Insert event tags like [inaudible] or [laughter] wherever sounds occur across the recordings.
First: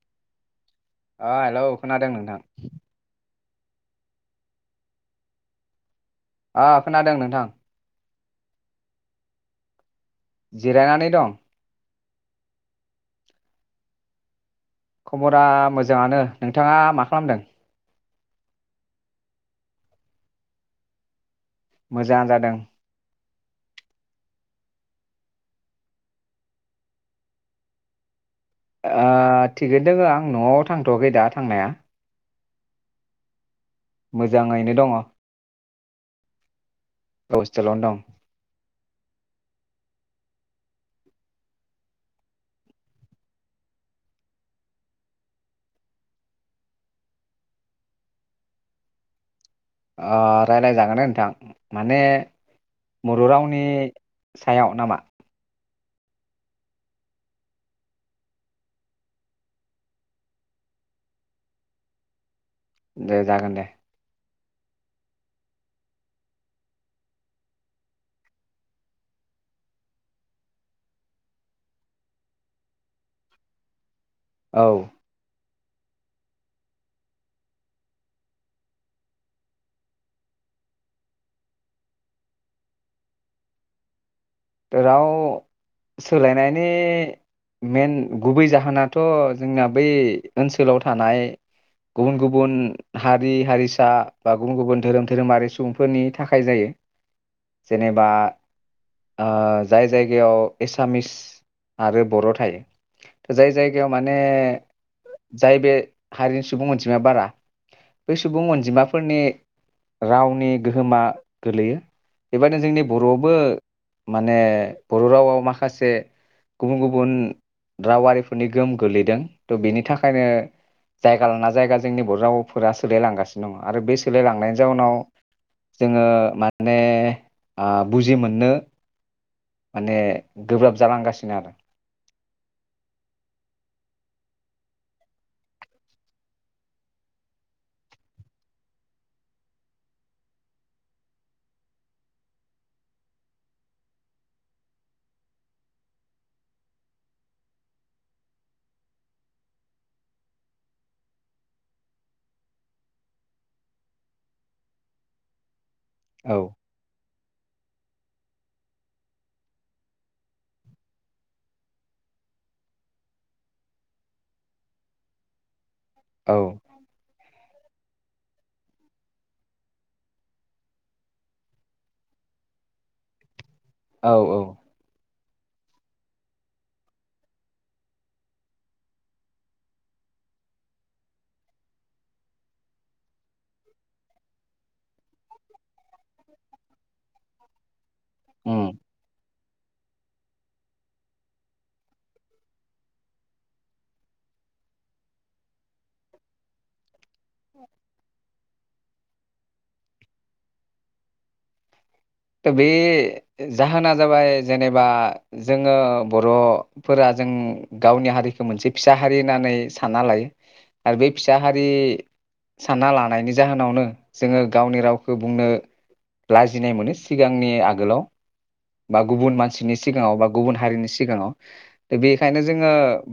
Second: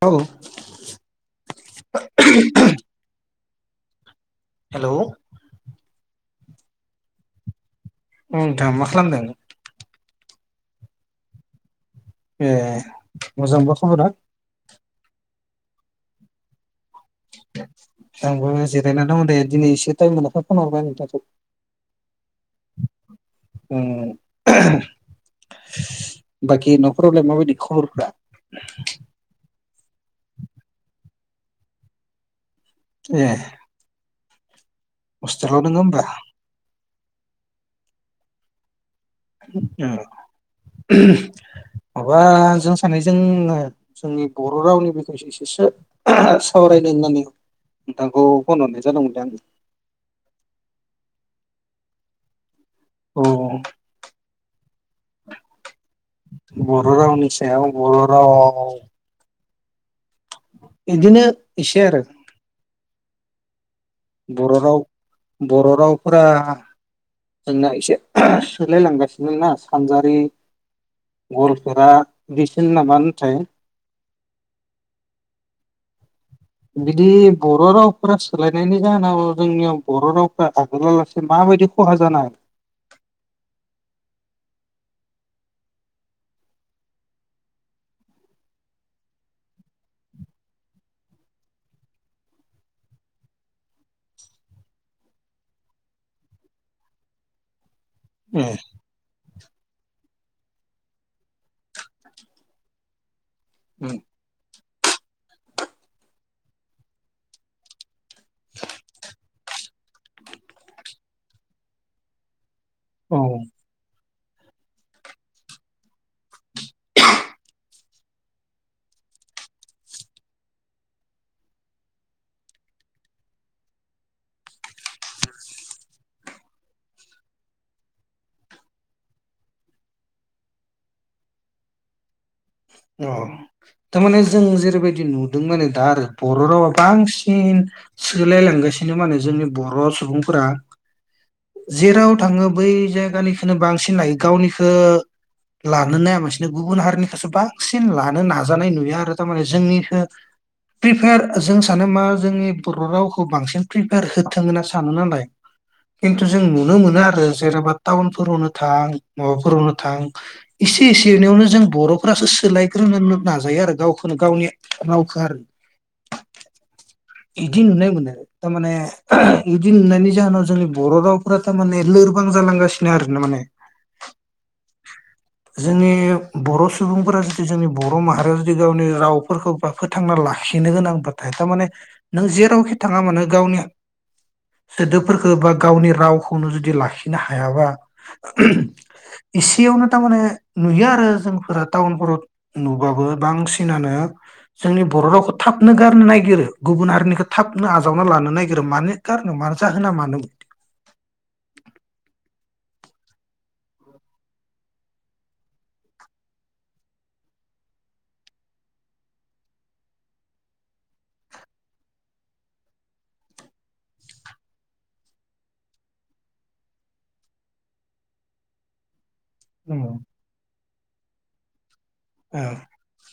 औ ओ हेलौ खोनादों नोंथां। हेलौ अ खोनादों नोंथां। उम नोंथां मा खालामदों? जिरायनानै दं। ए मोजांबा खबरा? खबरा मोजाङानो नोंथाङा मा खालामदों? आंबो जिरायना दङ दे दिनै एसे टाइम मोननायखाय फन हरबाय नोंथांखौ। मोजांनो जादों। ओम बाखि नखरावलाय माबायदि खबरफोरा? ओ थिगै दोङ आं नआव थांथयाखै दा थांनाया। ए मोजाङैनो दङ। अ दङ ओमबा? औ हस्टेलावनो दं। उम माबा जों सानैजों जोंनि बर रावनि [unintelligible] इसेसो सावरायनो होननानै नोंथांखौ फन हरनाय जादोंमोनलै आं ओ रायलायजागोन दे नोंथां माने औ बर' रावनि सायाव नामा? बर' रावनि सायाव बर' रावाव इदिनो इसे आरो दे जागोन दे। बर' राव बर'रावफोरा जोंना इसे सोलायलांगासिनो ना सानजारि गलफेरा बिसोर नामा ओनथाय औ बिदि बर' रावफोरा सोलायनायनि जाहोनाव जोंनियाव बर' रावफोरा आगोलावलासे माबायदि खहा जानाय राव सोलायनायनि मेन गुबै जाहोनाथ जोंना बै ओनसोलाव थानाय गुबुन गुबुन हारि हारिसा बा गुबुन गुबुन धोरोम धोरोमारि सुबुंफोरनि थाखाय जायो। जेनेबा ओ जाय जायगायाव एसामिस आरो बर' थायो। जाय जायगायाव माने जाय बे हारिनि सुबुं अनजिमाया बारा। बै सुबुं अनजिमाफोरनि रावनि गोहोमा गोलैयो बेबायदिनो जोंनि बर'आवबो माने बर' रावआव माखासे गुबुन गुबुन रावारिफोरनि गोहोम गोग्लैदों। थ' बेनि थाखायनो जायगा लाना जायगा जोंनि बर' रावफोरा सोलायलांगासिनो दङ आरो बे सोलायलांनायनि जाउनाव जोङो माने ओ बुजि मोननो माने गोब्राब जालांगासिनो आरो अ थारमाने जों जेरैबायदि नुदों माने दा आरो बर' रावा बांसिन सोलायलांगासिनो। माने जोंनि बर' सुबुंफोरा जेराव थाङो बै जायगानिखोनो बांसिन लायो गावनिखौ लानो नायाबासिनो गुबुन हारिनिखौसो बां सिन लानो नाजानाय नुयो आरो थारमाने जोंनिखो प्रिपेयार जों सानो मा जोंनि बर' रावखौ बांसिन प्रिपेयार होथों होनना सानो नालाय। खिन्थु औ जों नुनो मोना आरो। जेनबा टाउनफोरावनो थां माबाफोरावनो थां इसे इसे एनैयावनो जों बर'फोरासो सोलायग्रोनो नो नाजायो आरो गावखौनो गावनि रावखौ आरो। औ। बिदि नुनाय मोनो थारमाने बिदि नुनायनि जाहोनाव जोंनि बर' रावफोरा थारमाने लोरबां जालांगासिनो आरो ना माने औ औ। जोंनि बर' सुबुंफोरा जोंनि बर' माहारिया जुदि गावनि रावफोरखौ बा फोथांना लाखिनो गोनांबाथाय थारमाने नों जेरावखि थाङा मानो गावनि सोदोबफोरखौ बा गावनि रावखौनो जुदि लाखिनो हायाबा उम इसेयावनो थारमाने नुयो आरो जोंफोरा टाउनफोराव नुबाबो बांसिनानो जोंनि बर' रावखौ थाबनो गारनो नागिरो गुबुन हारिनिखो थाबनो आजावना लानो नाय बिसोर मानो गारनो मानो जाहोना मानो? थ' बे जाहोना जाबाय जेनेबा जोङो बर'फोरा जों गावनि हारिखौ मोनसे फिसा हारि होननानै सानना लायो आरो बे फिसा हारि सानना लानायनि जाहोनावनो जोङो गावनि रावखौ बुंनो लाजिनाय मोनो। सिगांनि आगोलाव बा गुबुन मानसिनि सिगाङाव बा गुबुन हारिनि सिगाङाव दा बेखायनो जोङो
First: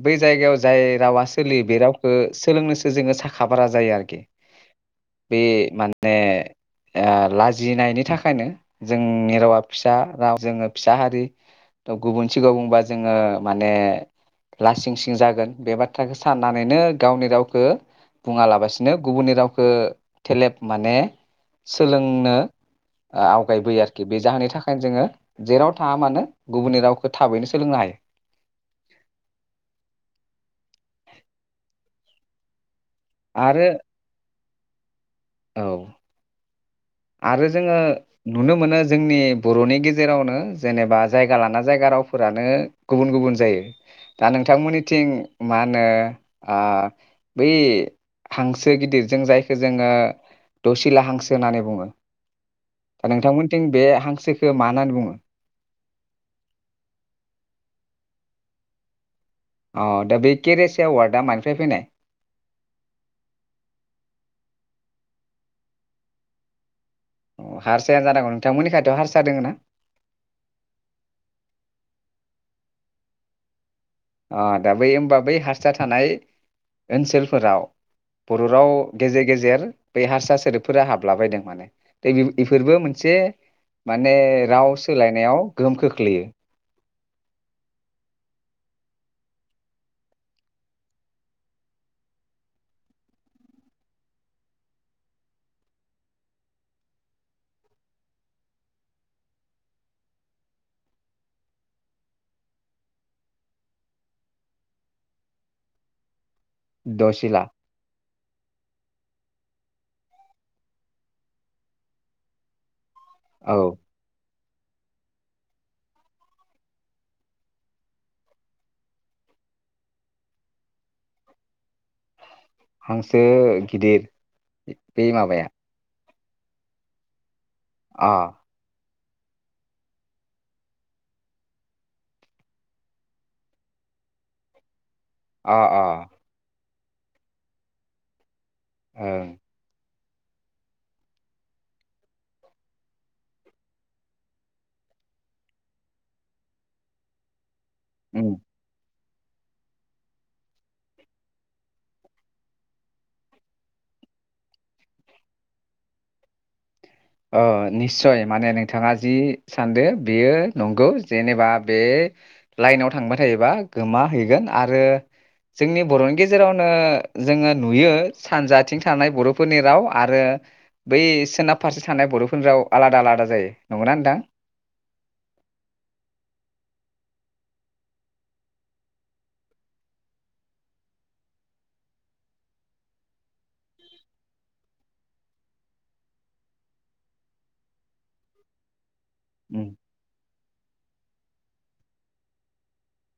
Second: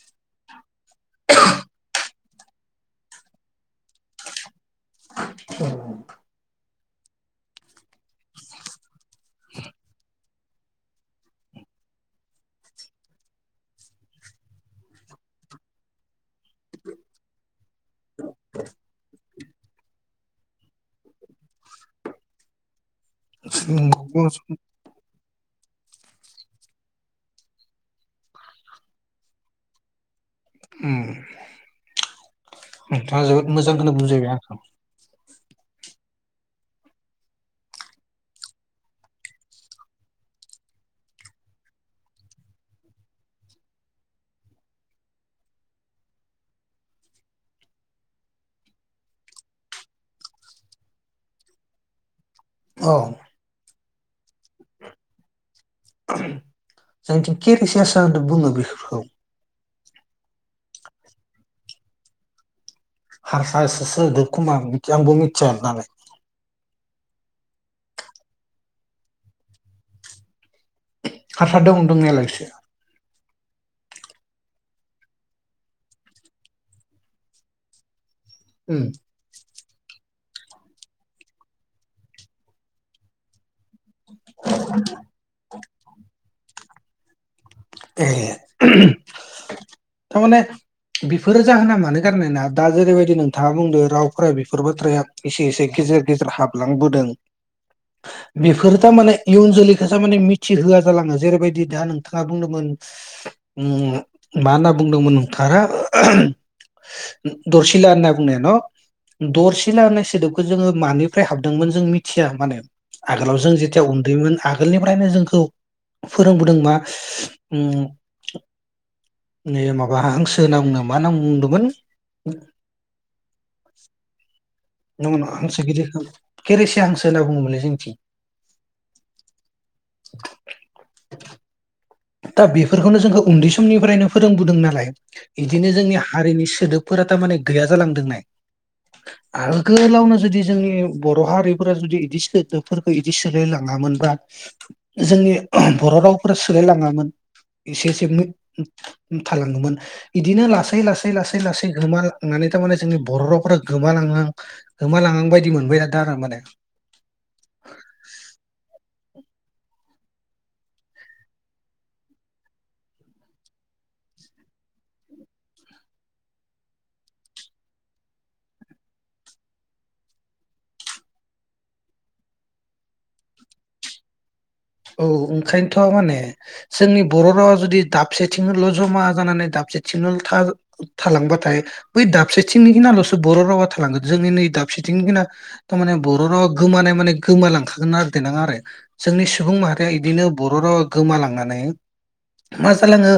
बेै जायगायाव जाय रावा सोलियो बे रावख खो सोलोंनोसो जोङो साखा भारा जायो आरोखि। बे माने ए लाजिनायनि थाखायनो जोंनि रावा फिसा राव जोङो फिसा हारि थ' गुबुन सिगाङाव बुंबा जोङो माने लासिं सिं जागोन बे बाथ्राखौ साननानैनो गावनि रावखौ बुङा लाबासिनो गुबुननि राव खौ थेलेब माने सोलोंनो - उगायबोयो आरोखि बे जाहोननि नोंथाङा थाखायनो जोङो जेराव थाङा मानो गुबुननि रावखौ थाबैनो सोलोंनो हायो। उम। नोंथाङा जोबोद आरो मोजांखौनो बुंजायबाय आंखौ। औ आरो जोङो नुनो मोनो जोंनि बर'नि गेजेरावनो जेनेबा जायगा लाना जायगा रावफोरानो गुबुन गुबुन जायो दा नोंथांमोननिथिं मा होनो आ बै हांसो गिदिरजों जायखौ जोङो दसिला हांसो होननानै बुङो। औ दा नोंथांमोनथिं बे हांसोखौ मा होननानै बुङो? जोंनिथिं केेरिसे आसा होनना बुङो बेफोरखौ। औ दा बे केरेसि अवार्डआ मानिफ्राय फैनाय? हारसा सो-सोदोब खोमा मिथिया आंबो मिथिया नालाय। अ हारसायानो जानांगौ नोंथांमोननि खायथ हारसा दोङ ना? हारसा दं दंनायालाय एसे। आ दा बै होमबा बै हारसा थानाय ओनसोलफोराव बर' राव गेजेर गेजेर बै हारसा सोदोबफोरा हाबला बायदों माने [unintelligible] इफोरबो मोनसे माने राव सोलायनायाव गोहोम खोख्लैयो। ए थारमाने बेफोरो जाहोना मानो गारनाय ना दा जेरैबायदि नोंथाङा बुंदों रावफोरा बेफोर बाथ्राया एसे एसे गेजेर गेजेर हाबलांबोदों बेफोरो थारमाने इयुन जोलैखौसो माने मिथिहोआ जालाङो जेरैबायदि दा नोंथाङा बुंदों मोन। ओ मा होनना बुंदोंमोन नोंथाङा? दसिला दर्सिला ना बुंनाय न। दरसिला होननाय सोदोबखौ जोङो मानिफ्राय हाबदोंमोन जों मिथिया माने आगोलाव जों औ जेथिया उन्दैमोन। आगोलनिफ्रायनो जोंखौ फोरोंबोदोंबा। ओम नै माबा हांसो [unintelligible] मा नां बुंदोंमोन? हांसो गिदिर। बे नङा नङा माबाया हांसो गिदिखन केेरेसिया हांसो होनना बुङोमोनलै। जोंनिथिं अ। दा बेफोरखौनो जोंखौ उन्दै समनिफ्रायनो फोरोंबोदों नालाय। अ बिदिनो जोंनि अ हारिनि सोदोब। फोरा थारमाने गैया जालांदों नाय। ओं आरो गोलावनो जुदि जोंनि बर' हारिफोरा जुदि इदि सोदोबफोरखौ इदि सोलाय लाङामोनबा जोंनि बर' रावफोरा सोलाय लाङामोन मोन एसे एसे उम थालांगौमोन इदिनो लासै लासै लासै लासै गोमालांनानै थारमाने जोंनि बर' रावफोरा गोमालाहां गोमालाहां बायदि मोनबाय दा आरो माने अ निस्सय माने नोंथाङा जि सानदो बेयो नंगौ जेनेबा बे लाइनाव थांबाय थायोबा गोमा हैैगोन आरो जोंनि बर'नि गेजेरावनो जोङो नुयो सानजाथिं थानाय बर'फोरनि राव आरो बै सोनाब फारसे थानाय बर'फोरनि आलादा आलादा जायो नंगोना नोंथां? औ ओंखायनोथ माने जोंनि बर' रावा जुदि दाबसेथिंनोल जमा जानानै दाबसेथिंनो था थालांबाथाय बै दाबसेथिंनिखिनियालसो बर' रावा थालांगोन जोंनि नै दाबसेथिंनिखना थारमाने बर' रावा गोमानाय माने गोमालांखागोन आरो देनां जोंनि सुबुं उम। माहारिया इदिनो बर' रावा गोमालांनानै मा जालाङो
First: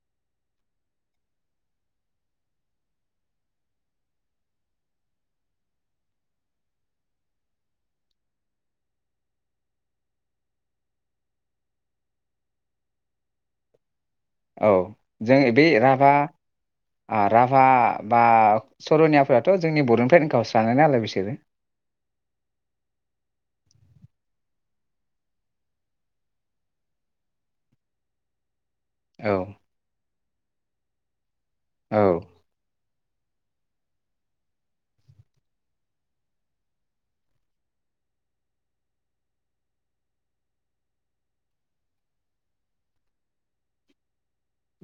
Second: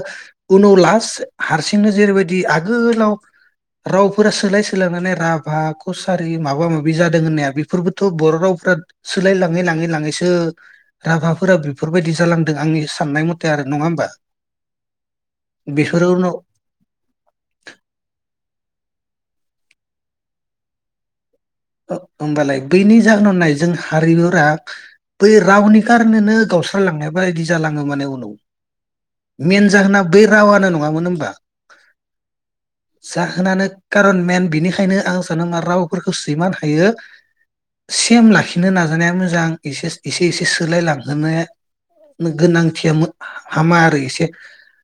उनाव लास्ट हारसिंनो जेरैबायदि आगोलाव रावफोरा सोलाय सोलायनानै राभा कसारि माबा माबि जादों होननाया बेफोरबोथ बर' रावफोरा सोलाय लाङै लाङै लाङैसो राभाफोरा बेफोरबायदि जालांदों आंनि साननाय मथे आरो नंङा होमबा? औ जों बे बेफोरो राभा उनाव ओ राभा बा सरनियाफोराथ' जोंनि बर'निफ्रायनो गावस्रानाय नालाय बिसोरो होमबालाय बैनि जाहोनाव नाय हारिगोरा जों बै रावनि कारनिनो गावस्रालांनाय बायदि जालाङो माने उनाव औ मेन जाहोना बै रावानो नङामोन होनबा औ जाहोनानो कारन मेन बिनिखायनो आं साननो मा रावफोरखौ बिमा थायो सेम लाखिनो नाजानाया मोजां एसेस एसे एसे सोलाय लांहोनाया गोनांथिया हामा आरो एसे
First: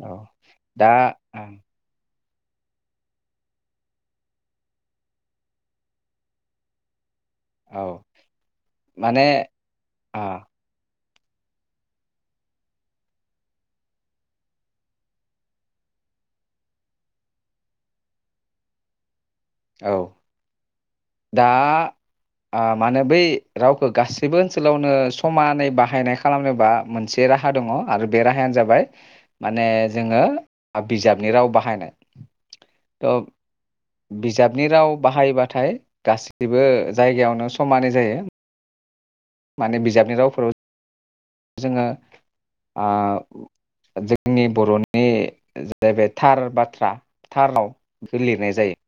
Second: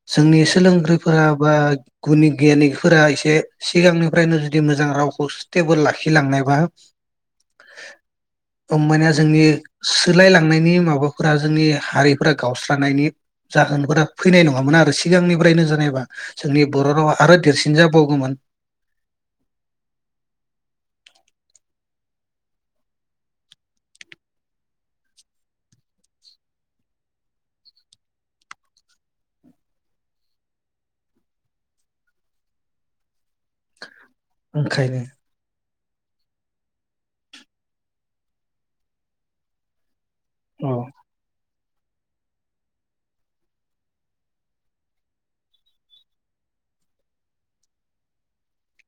औ जोंनि दा सोलोंग्रोफोरा बा ओं, गुनि गियानिफोरा एसे सिगांनिफ्रायनो जुदि मोजां रावखौ स्टेबोल लाखि खिलांनायबा औ होमबानिया माने जोंनि आ सोलायलांनायनि माबा फोरा जोंनि हारिफोरा गावस्रानि जाहोनफोरा फैनाय नङामोन आरो सिगांनिफ्रायनो जानायबा जोंनि बर' रावा आरो देरसिन जाबावगौमोन औ दा अ माने बै रावखौ गासैबो ओनसोलावनो समानै बाहायनाय खालामनोबा मोनसे राहा दङ आरो बे राहायानो जाबाय माने जोङो बिजाबनि राव बाहायनाय औ बिजाबनि राव ओंखायनो बाहायबाथाय गासिबो जायगायावनो समानै जायो। माने बिजाबनि राव औ जोङो आ जोंनि बर'नि जाहैबाय थार बाथ्रा थार राव बेखौ लिरनाय जायो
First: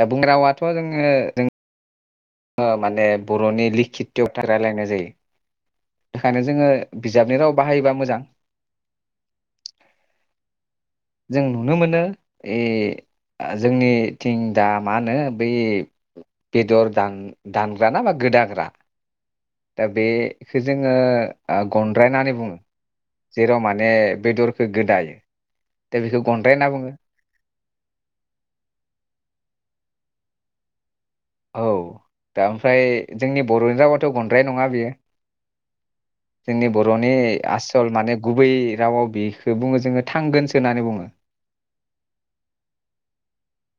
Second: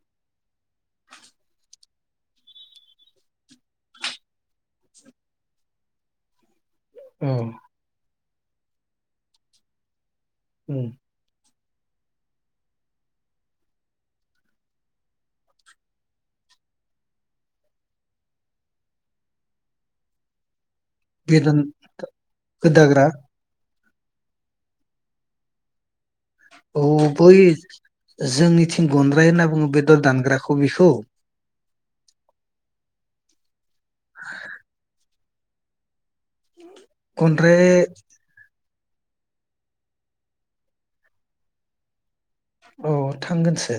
दा बुं रावाथ' जोङो जों ओ माने बर'नि लिखित'थार रायलायनाय जायो थानो जोङो बिजाबनि राव औ बाहायोबा मोजां [inaudible] औ जों नुनो मोनो ए जोंनिथिं दा मा होनो बै बेदर दान-दानग्रा ना बा गोदाग्रा दा बे जोङो बेदन ओ गनद्राय होननानै बुङो गोदाग्रा जेराव मान ने बेदरखो गोदायो दा बेखौ गनद्राय होनना औ बुङो बै जोंनिथिं गनद्राय होनना बुङो बे दर दानग्राखौ बेखौ औ दा ओमफ्राय जोंनि बर'नि रावाथ' गनद्राय नङा बियो जोंनि बर'नि गनद्राय आसल माने गुबै रावाव बेखौ बुङो जोङो थांगोनसो होननानै बुङो। औ थांगोनसो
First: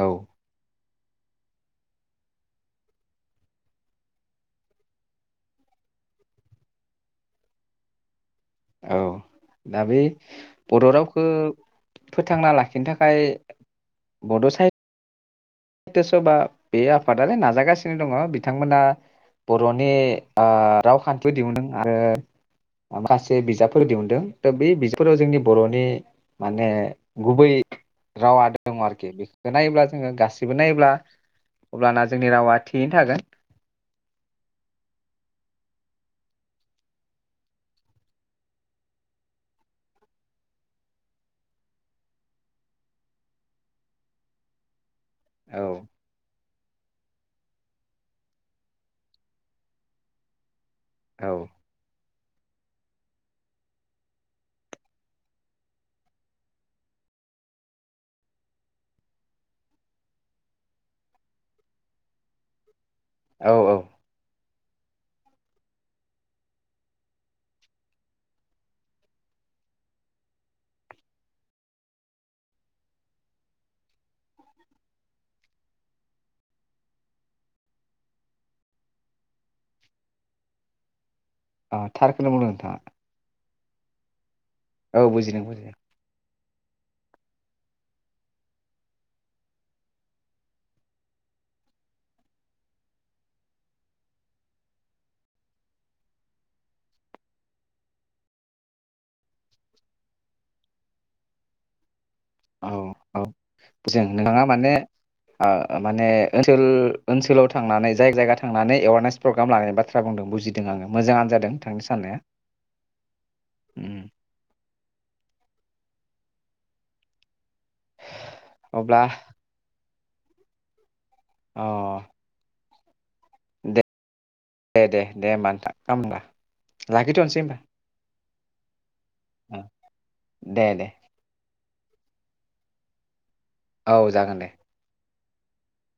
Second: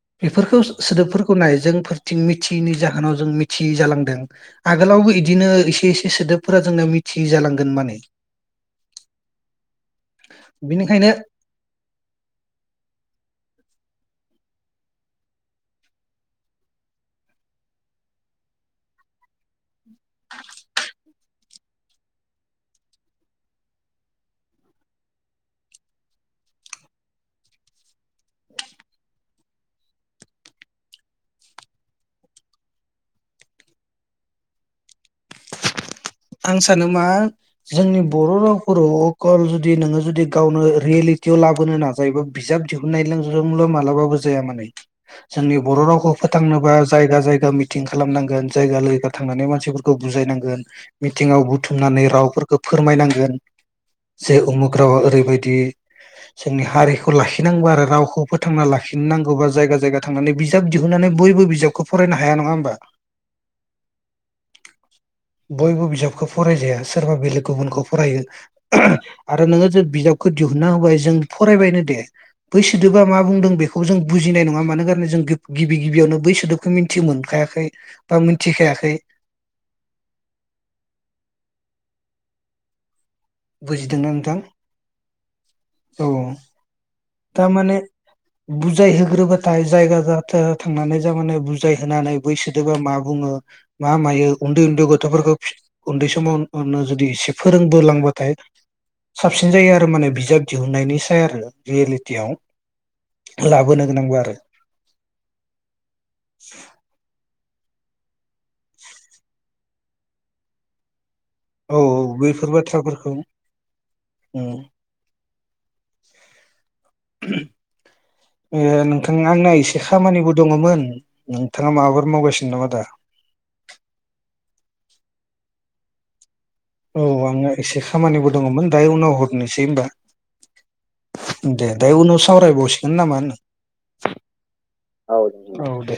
औ बेफोरखौ सोदोबफोर खौ नाय जोंफोरथिं मिथिनि जाहोनाव जों मिथियि जालांदों आगोलावबो इदिनो एसे इसे सोदोबफोरा जोंना मिथियि जालांगोन माने औ दा बे बर' बिनिखायनो रावखौ फोथांना लाखिनो थाखाय बड' सा हित्य सभा बे आफादानो नाजागासिनो दङ बिथांमोना बर'नि ओ रावखान्थिफोर दिहुनदों आरो माखासे बिजाबफोर दिहुनदों दा बे बिजाबफोराव जोंनि बर'नि माने गुबै रावा दङ आरोखि बेखौ नायोब्ला जोङो गासै बेखौ नायोब्ला अब्लाना जोंनि रावा थियैनो थागोन आं सानो मा जोंनि बर रावफोराव अकल जुदि नोङो जुदि गावनो रियेलिटियाव लाबोनो नाजायोबा बिजाब दिहुननाय जोंल मालाबाबो जाया माने जोंनि औ बर रावखौ फोथांनो बा जायगा जायगा मिटिं खालामनांगोन जायगा लैयगा थांनानै मानसिफोरखौ बुजायनांगोन। औ मिथिङाव बुथुमनानै राव फोरखो फोरमायनांगोन जे उमुग रावा ओरैबायदि जोंनि हारिखौ लाखिनांगौबा आरो रावखौ फोथांना लाखिनांगौबा जायगा जायगा थांनानै बिजाब दिहुननानै बयबो बिजाबखौ फरायनो हाया नङा होमबा? औ औ बयबो बिजाबखौ फरायजाया सोरबा बेलेग गुबुनखौ फरायो आरो नोङो जे बिजाबखौ दिहुनना होबाय जों फरायबायनो दे बै सोदोबा मा बुंदों बेखौ जों बुजिनाय नङा मानोखारै जों गिबि गिबियावनो बै सोदोबखौ मिथि मोनखायाखै बा मिथिखायाखै। अ थारखोनो बुंदो नोंथाङा। बुजिदोंना नोंथां? औ बुजिदों बुजिदों। तारमाने बुजायहोग्रोबाथाय जायगा जाथ थांनानै जारशमाने बुजायहोनानै बैसोदोबा मा बुङो मा मायो उन्दै उन्दै गथफोरखौ उन्दै समाव जुदि एसे फोरोंबोलांबा थाय साबसिन जायो आरो माने बिजाब दिहुननायनि साय आरो रियेलिटि औ औ जों आरो नोंथाङा माने ओ माने ओनसोल ओनसोलाव थांनानै जाय जायगा थांनानै एवारनेस प्रग्राम लानाय बाथ्रा बुंदों बुजिदों आङो मोजां औ औ बेफोर बाथ्राफोरखौ उम। [unintelligible] ए अब्ला नोंथां आंना एसे खामानिबो दङमोन अ नोंथाङा माबाफोर मावगासिनो नामा दा? दे दे दे होमबा नोंथां [inaudible] औ आङो एसे खामानिबो दङमोन दायो उनाव ओ हरनोसै होमबा दे दे। दे दायो उनाव सावरायबावसिगोन ना मा होनो? औ जागोन दे। औ औ दे।